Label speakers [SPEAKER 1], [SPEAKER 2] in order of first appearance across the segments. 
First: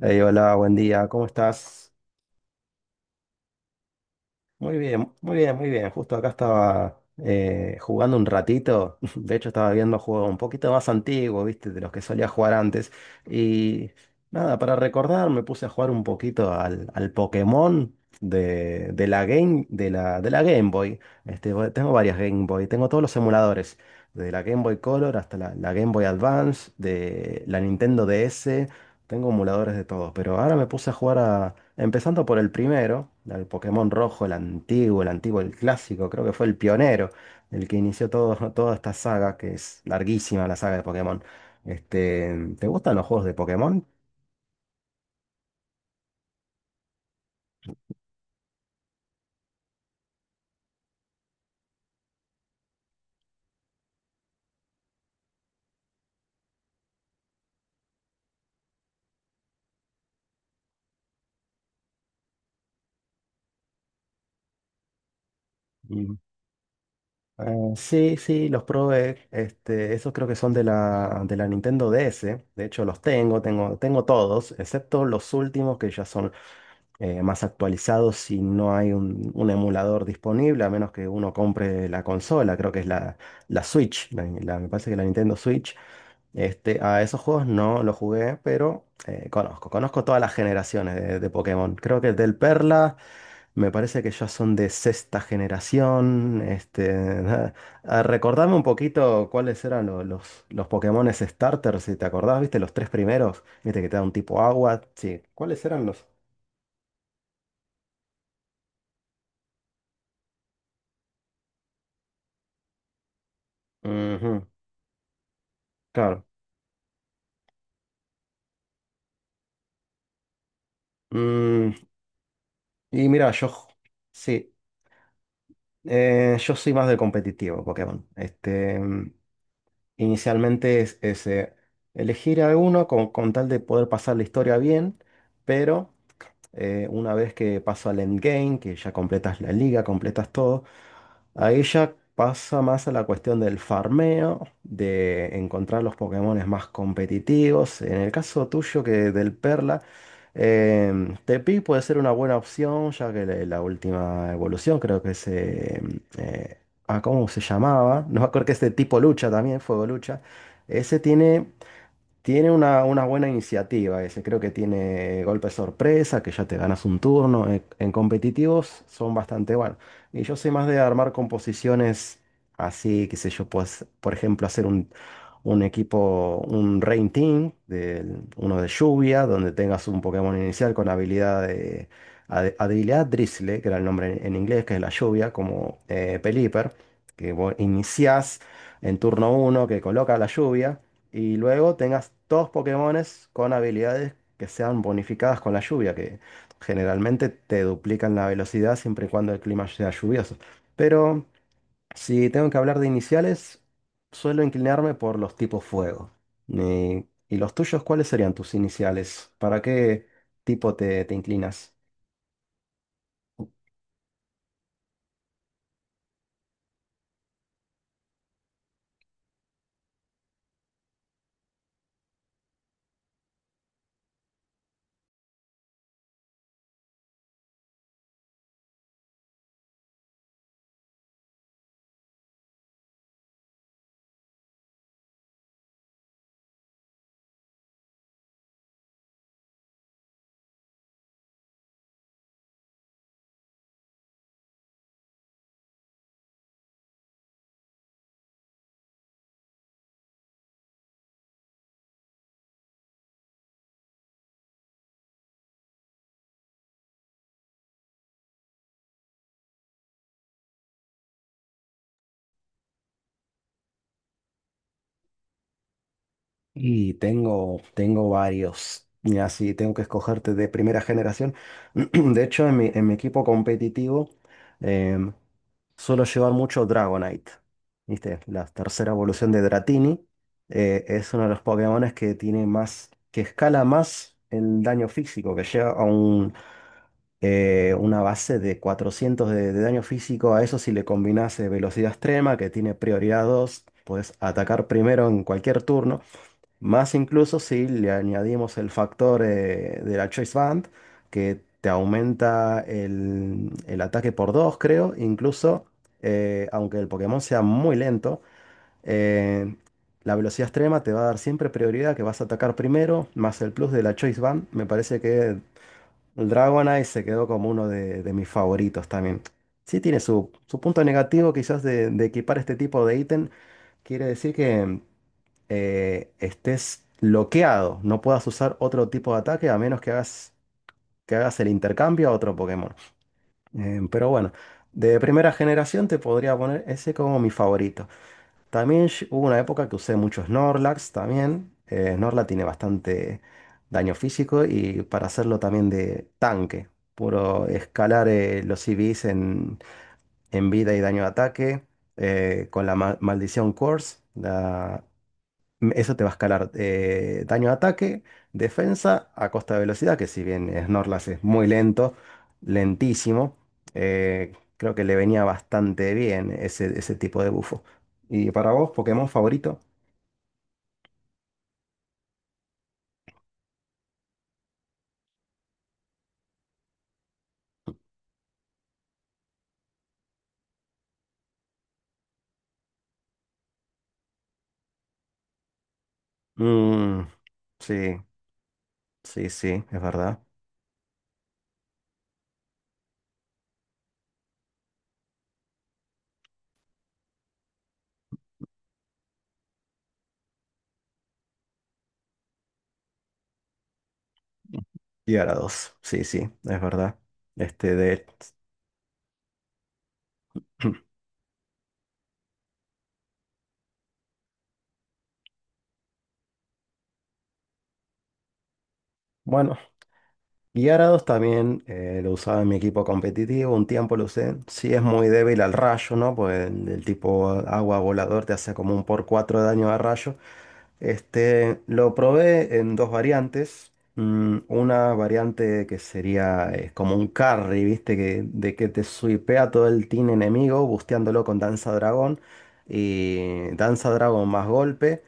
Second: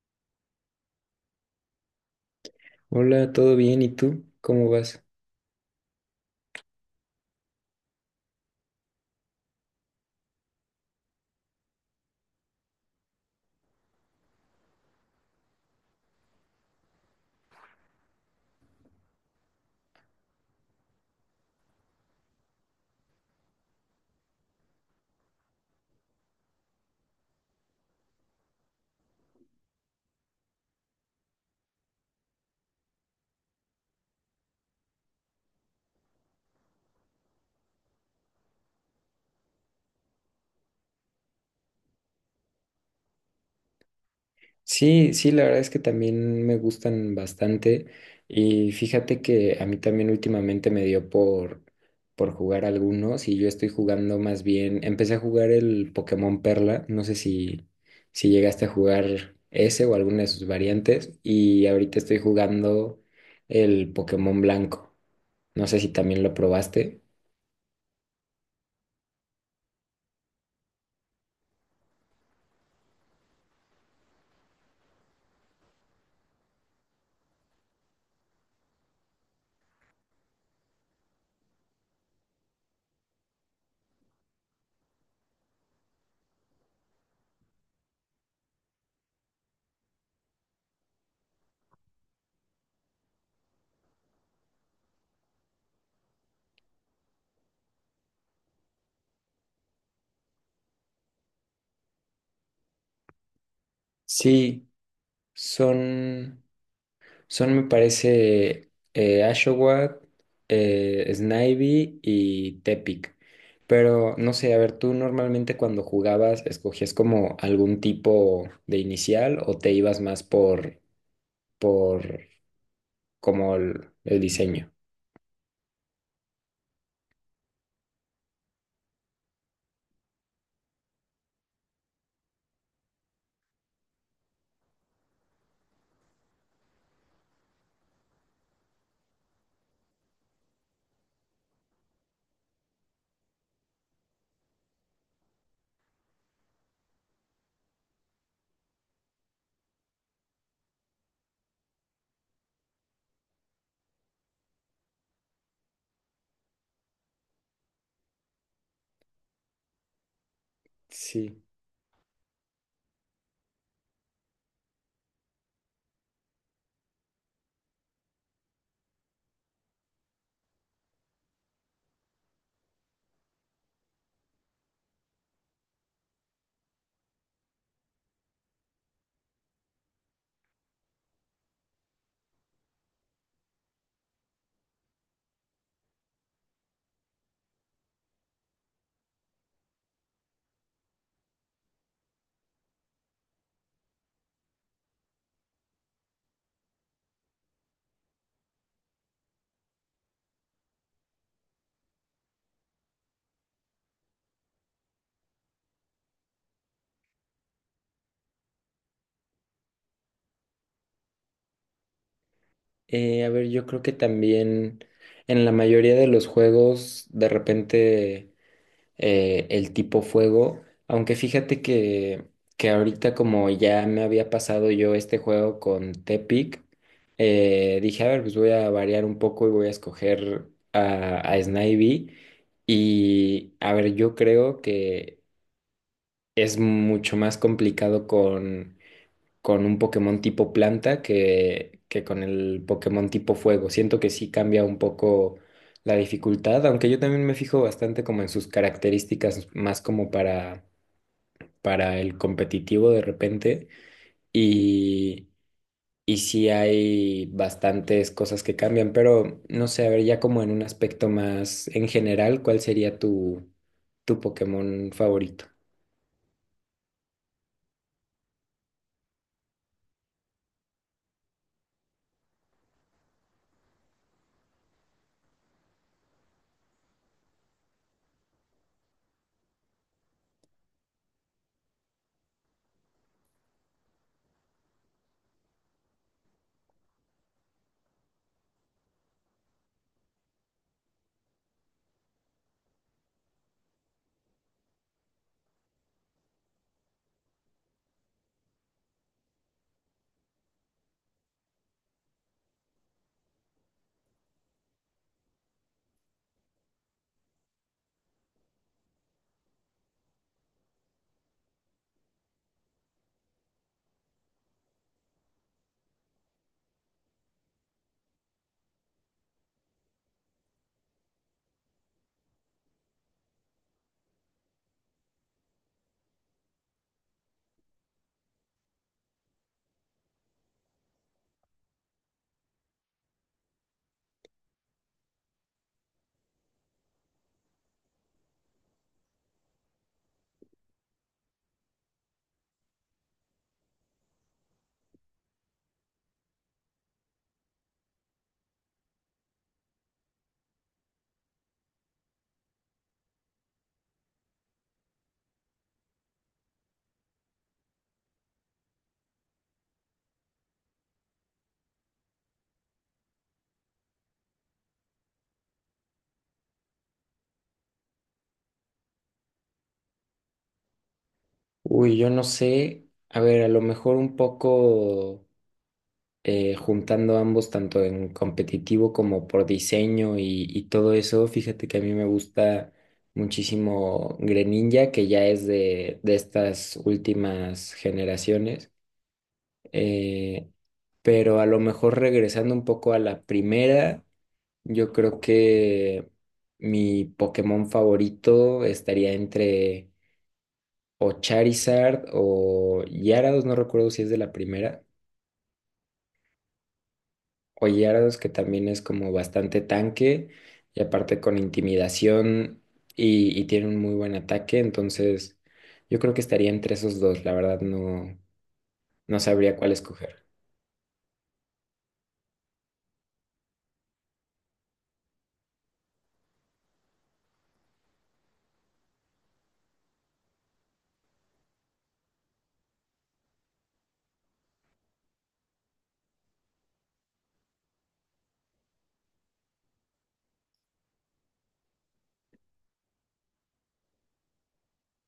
[SPEAKER 1] Ey, hola, buen día, ¿cómo estás?
[SPEAKER 2] Hola, ¿todo bien? ¿Y tú? ¿Cómo
[SPEAKER 1] Muy
[SPEAKER 2] vas?
[SPEAKER 1] bien, muy bien, muy bien. Justo acá estaba jugando un ratito. De hecho, estaba viendo juegos un poquito más antiguos, ¿viste? De los que solía jugar antes. Y nada, para recordar, me puse a jugar un poquito al Pokémon de la Game Boy. Este, bueno, tengo varias Game Boy, tengo todos los emuladores, de la Game Boy Color hasta la Game Boy Advance, de la Nintendo DS. Tengo emuladores de todo, pero ahora me puse a jugar a... Empezando por el primero, el Pokémon rojo, el antiguo, el antiguo, el clásico, creo que fue el pionero, el que inició todo, toda esta saga, que es larguísima la saga de Pokémon. Este, ¿te gustan los juegos de Pokémon?
[SPEAKER 2] Sí, sí, la verdad es que también me gustan bastante y fíjate que a mí también últimamente me dio por jugar algunos y yo estoy jugando más bien, empecé a jugar el Pokémon Perla, no sé si llegaste a jugar ese o alguna de sus variantes, y ahorita estoy jugando el Pokémon Blanco, no sé si
[SPEAKER 1] Mm.
[SPEAKER 2] también lo probaste.
[SPEAKER 1] Sí, sí, los probé. Este, esos creo que son de la Nintendo DS. De hecho, los tengo, todos, excepto los últimos que ya son más actualizado si no hay un emulador disponible, a menos que uno compre la consola, creo que es la Switch, me parece que la Nintendo Switch. Este, a esos juegos no los jugué, pero conozco todas las generaciones de Pokémon. Creo que del Perla me parece que ya son de sexta generación. Este, ah, recordame un poquito cuáles eran los Pokémones starters si te acordás, viste, los tres primeros, viste que te da un tipo
[SPEAKER 2] Sí,
[SPEAKER 1] agua, sí, ¿cuáles eran los?
[SPEAKER 2] son... Son, me parece, Ashowat, Snivy y Tepic. Pero no
[SPEAKER 1] Ujú.
[SPEAKER 2] sé, a ver, tú normalmente cuando
[SPEAKER 1] Claro.
[SPEAKER 2] jugabas, ¿escogías como algún tipo de inicial o te ibas más
[SPEAKER 1] Mm,
[SPEAKER 2] por
[SPEAKER 1] y mira,
[SPEAKER 2] como
[SPEAKER 1] yo,
[SPEAKER 2] el
[SPEAKER 1] sí,
[SPEAKER 2] diseño?
[SPEAKER 1] yo soy más de competitivo Pokémon. Este, mm, inicialmente es elegir a uno con tal de poder pasar la historia bien, pero una vez que paso al endgame, que ya completas la liga, completas todo, ahí ya pasa más a la cuestión del farmeo, de encontrar los Pokémones más competitivos. En el caso tuyo que del Perla, Tepi puede ser una buena opción, ya que la última evolución creo que ¿cómo se llamaba? No me acuerdo que es de tipo lucha también, fuego lucha. Ese
[SPEAKER 2] Sí.
[SPEAKER 1] tiene una buena iniciativa ese, creo que tiene golpe sorpresa, que ya te ganas un turno. En competitivos son bastante buenos. Y yo soy más de armar composiciones así, qué sé yo, pues, por ejemplo, hacer un equipo, un Rain Team, uno de lluvia, donde tengas un Pokémon inicial con habilidad habilidad Drizzle, que era el nombre inglés, que es la lluvia, como Pelipper, que vos iniciás en turno uno que coloca la lluvia. Y luego tengas dos Pokémones con habilidades que sean bonificadas con la lluvia, que generalmente te duplican la velocidad siempre y cuando el clima sea lluvioso. Pero si tengo que hablar de iniciales, suelo inclinarme por los tipos fuego. ¿Y los tuyos, cuáles serían tus iniciales? ¿Para qué tipo te inclinas?
[SPEAKER 2] A ver, yo creo que también en la mayoría de los juegos, de repente, el tipo fuego, aunque fíjate que ahorita, como ya me había pasado yo este juego con Tepic, dije, a ver, pues voy a variar un poco y voy a escoger a Snivy. Y a ver, yo creo que es mucho más complicado con un Pokémon tipo planta que con el Pokémon tipo fuego. Siento que sí cambia un poco la dificultad, aunque yo también me fijo bastante como en sus características, más como para el competitivo de repente. Y, y sí hay bastantes cosas que cambian, pero no sé, a ver, ya como en un aspecto más en general, ¿cuál sería tu, tu Pokémon favorito?
[SPEAKER 1] Y tengo, tengo varios. Y así tengo que escogerte de primera generación. De hecho, en mi equipo competitivo, suelo llevar mucho Dragonite. ¿Viste? La tercera evolución de Dratini. Es uno de los Pokémones que tiene más, que escala más el daño físico, que llega a una base de 400 de daño físico. A eso si le combinase velocidad extrema, que tiene prioridad 2, puedes atacar primero en cualquier turno. Más incluso si le añadimos el factor de la Choice Band, que te aumenta el ataque por 2 creo. Incluso, aunque el Pokémon sea muy lento, eh, la velocidad extrema te va a dar siempre prioridad, que vas a atacar primero, más el plus de la Choice Band. Me parece que el Dragonite se quedó como uno de mis favoritos también. Sí tiene su punto negativo quizás de equipar este tipo de ítem. Quiere decir que estés bloqueado. No puedas usar otro tipo de ataque a menos que que hagas el intercambio a otro Pokémon. Pero bueno, de primera generación te podría poner ese como mi favorito. También hubo una época que usé mucho Snorlax también. Snorlax tiene bastante daño físico y para hacerlo también de tanque. Puro escalar los CVs en vida y daño de ataque. Con la maldición Curse, eso te va a escalar daño a ataque, defensa a costa de velocidad, que si bien Snorlax es muy lento, lentísimo, creo que le venía bastante bien ese tipo de bufo. ¿Y para vos, Pokémon favorito?
[SPEAKER 2] Uy, yo no sé. A ver, a lo mejor un poco juntando ambos, tanto en competitivo como por diseño, y todo eso. Fíjate que a mí me gusta muchísimo Greninja, que ya es de estas
[SPEAKER 1] Mm,
[SPEAKER 2] últimas
[SPEAKER 1] sí,
[SPEAKER 2] generaciones.
[SPEAKER 1] sí, sí, es verdad.
[SPEAKER 2] Eh, pero a lo mejor regresando un poco a la primera, yo creo que mi Pokémon favorito estaría entre o Charizard o Gyarados, no recuerdo si es de la primera.
[SPEAKER 1] Y ahora dos, sí, sí, es verdad. Este de...
[SPEAKER 2] Hoyardos, que también es como bastante tanque y aparte con intimidación y tiene un muy buen ataque, entonces yo creo que estaría entre esos dos, la verdad no, no sabría
[SPEAKER 1] Bueno.
[SPEAKER 2] cuál escoger.
[SPEAKER 1] Y Arados también lo usaba en mi equipo competitivo, un tiempo lo usé. Sí es muy débil al rayo, ¿no? Pues el tipo agua volador te hace como un por 4 de daño a rayo. Este, lo probé en dos variantes. Una variante que sería como un carry, ¿viste? Que, de que te suipea todo el team enemigo, busteándolo con Danza Dragón. Y Danza Dragón más golpe.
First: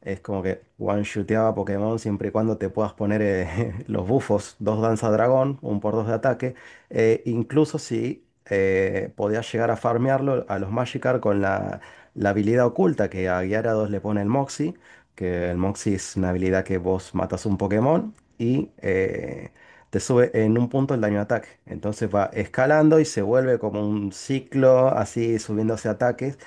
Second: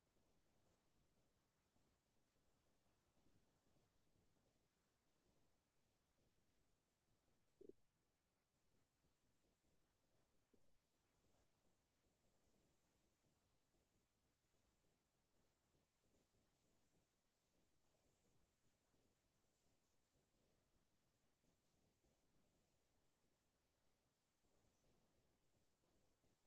[SPEAKER 1] Es como que one shooteaba Pokémon siempre y cuando te puedas poner los bufos, dos danza dragón, un por dos de ataque. Incluso si podías llegar a farmearlo a los Magikarp con la habilidad oculta que a Gyarados le pone el Moxie, que el Moxie es una habilidad que vos matas un Pokémon y te sube en un punto el daño de ataque. Entonces va escalando y se vuelve como un ciclo así subiéndose ataques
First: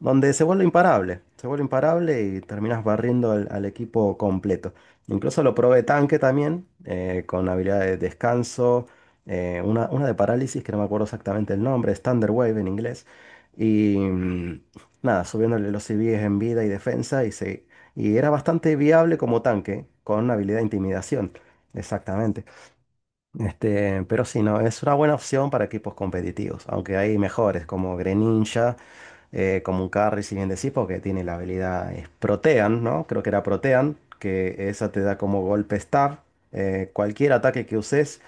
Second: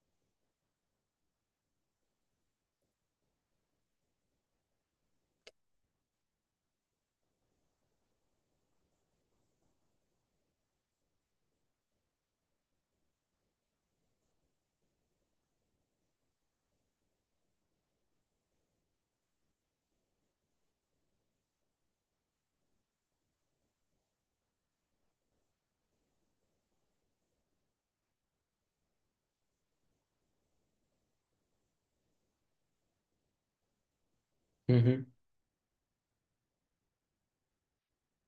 [SPEAKER 1] donde se vuelve imparable y terminas barriendo al equipo completo. Incluso lo probé tanque también, con habilidad de descanso, una de parálisis que no me acuerdo exactamente el nombre, es Thunder Wave en inglés. Y nada, subiéndole los CVs en vida y defensa y era bastante viable como tanque, con habilidad de intimidación, exactamente. Este, pero sí, no, es una buena opción para equipos competitivos, aunque hay mejores como Greninja como un carry, si bien decís, porque tiene la habilidad es Protean, ¿no? Creo que era Protean, que esa te
[SPEAKER 2] Ujú.
[SPEAKER 1] da como golpe Star. Cualquier ataque que uses,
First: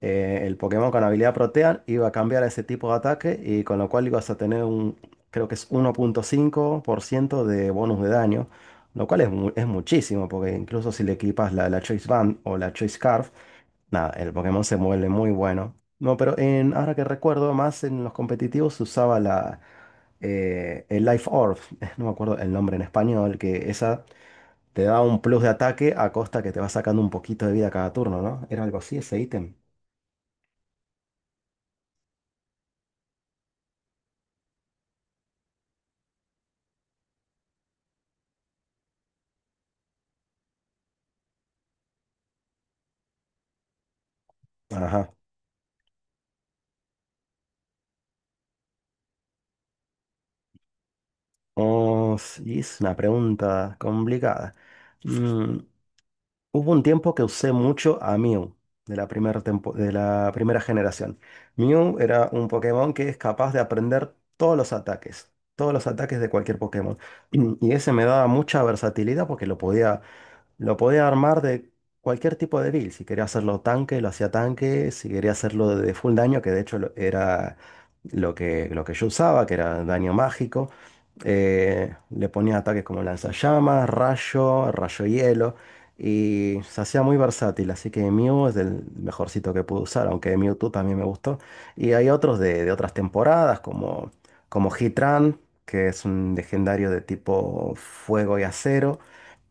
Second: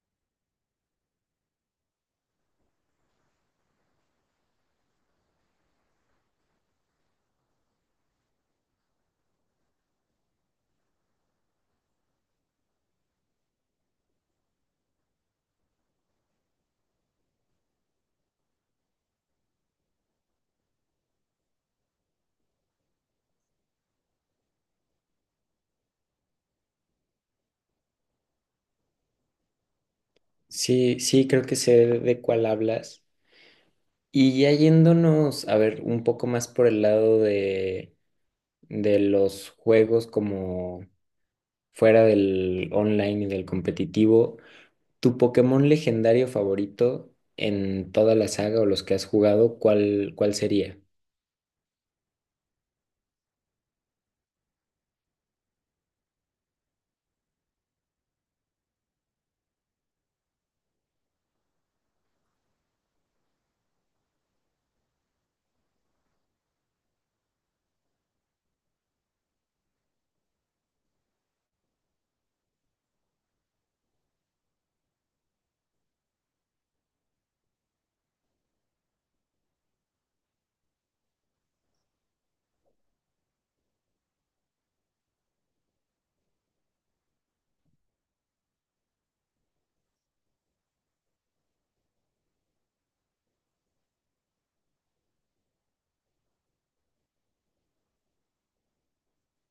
[SPEAKER 1] el Pokémon con habilidad Protean iba a cambiar a ese tipo de ataque y con lo cual ibas a tener creo que es 1,5% de bonus de daño, lo cual es muchísimo, porque incluso si le equipas la Choice Band o la Choice Scarf, nada, el Pokémon se mueve muy bueno. No, pero ahora que recuerdo, más en los competitivos se usaba la, el Life Orb, no me acuerdo el nombre en español, que esa te da un plus de ataque a costa que te va sacando un poquito de vida cada turno, ¿no? Era algo así ese ítem.
[SPEAKER 2] Sí, sí, creo que sé de cuál hablas. Y ya yéndonos, a ver, un poco más por el lado de los juegos como fuera del online y del competitivo.
[SPEAKER 1] Ajá.
[SPEAKER 2] ¿Tu Pokémon legendario favorito en toda la saga o los que has jugado, cuál, cuál sería?
[SPEAKER 1] Oh, sí, es una pregunta complicada. Mm, Hubo un tiempo que usé mucho a Mew de la primera generación. Mew era un Pokémon que es capaz de aprender todos los ataques de cualquier Pokémon. Y ese me daba mucha versatilidad porque lo podía armar de cualquier tipo de build. Si quería hacerlo tanque, lo hacía tanque. Si quería hacerlo de full daño, que de hecho era lo que yo usaba, que era daño mágico. Le ponía ataques como lanzallamas, rayo, rayo hielo. Y se hacía muy versátil. Así que Mew es el mejorcito que pude usar, aunque Mewtwo también me gustó. Y hay otros de otras temporadas, como Heatran, que es un legendario de tipo fuego y acero.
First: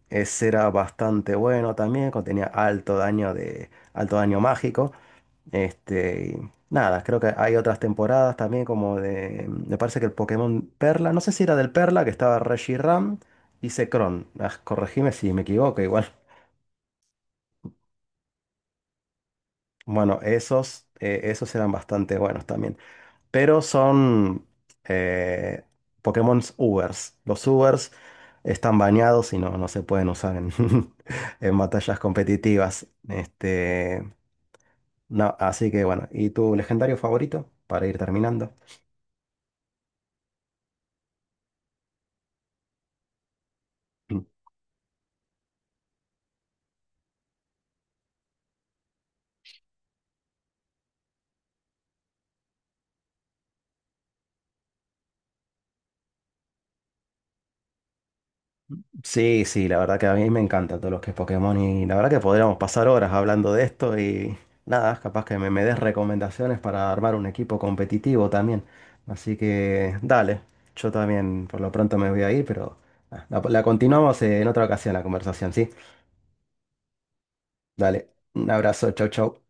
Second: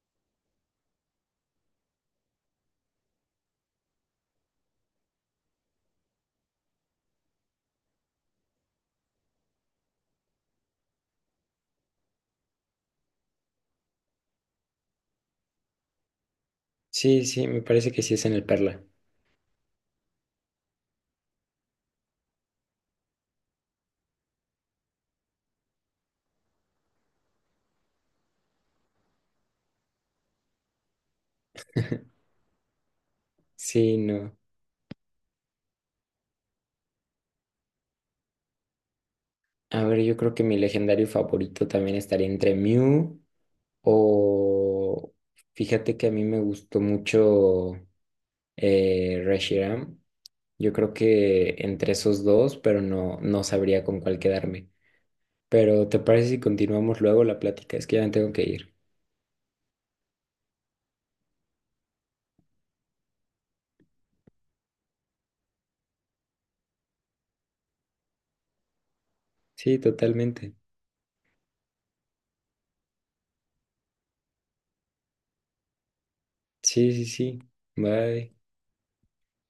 [SPEAKER 1] Ese era bastante bueno también, contenía alto daño de alto daño mágico. Este, y nada, creo que hay otras temporadas también como de me parece que el Pokémon Perla, no sé si era del Perla que estaba Reshiram y Zekrom. Ah, corregime si me equivoco, igual.
[SPEAKER 2] Sí, sí, me parece que sí es en el Perla.
[SPEAKER 1] Bueno, esos eran bastante buenos también. Pero son eh, Pokémon Ubers. Los Ubers están bañados y no, no se pueden usar en, en batallas competitivas.
[SPEAKER 2] Sí,
[SPEAKER 1] Este,
[SPEAKER 2] no.
[SPEAKER 1] no, así que bueno, ¿y tu legendario favorito? Para ir terminando.
[SPEAKER 2] A ver, yo creo que mi legendario favorito también estaría entre Mew o... Fíjate que a mí me gustó mucho Reshiram. Yo creo que entre esos dos, pero no, no sabría con cuál quedarme. Pero ¿te parece si continuamos luego la plática? Es que ya me tengo que ir.
[SPEAKER 1] Sí, sí, la verdad que a mí me encanta todo lo que es Pokémon y la verdad que podríamos pasar horas hablando de esto y nada, capaz que me des recomendaciones para armar un equipo competitivo también. Así
[SPEAKER 2] Sí,
[SPEAKER 1] que dale,
[SPEAKER 2] totalmente.
[SPEAKER 1] yo también por lo pronto me voy a ir, pero la continuamos en otra ocasión la conversación, ¿sí?
[SPEAKER 2] Sí, sí, sí.
[SPEAKER 1] Dale,
[SPEAKER 2] Bye.
[SPEAKER 1] un abrazo, chau, chau.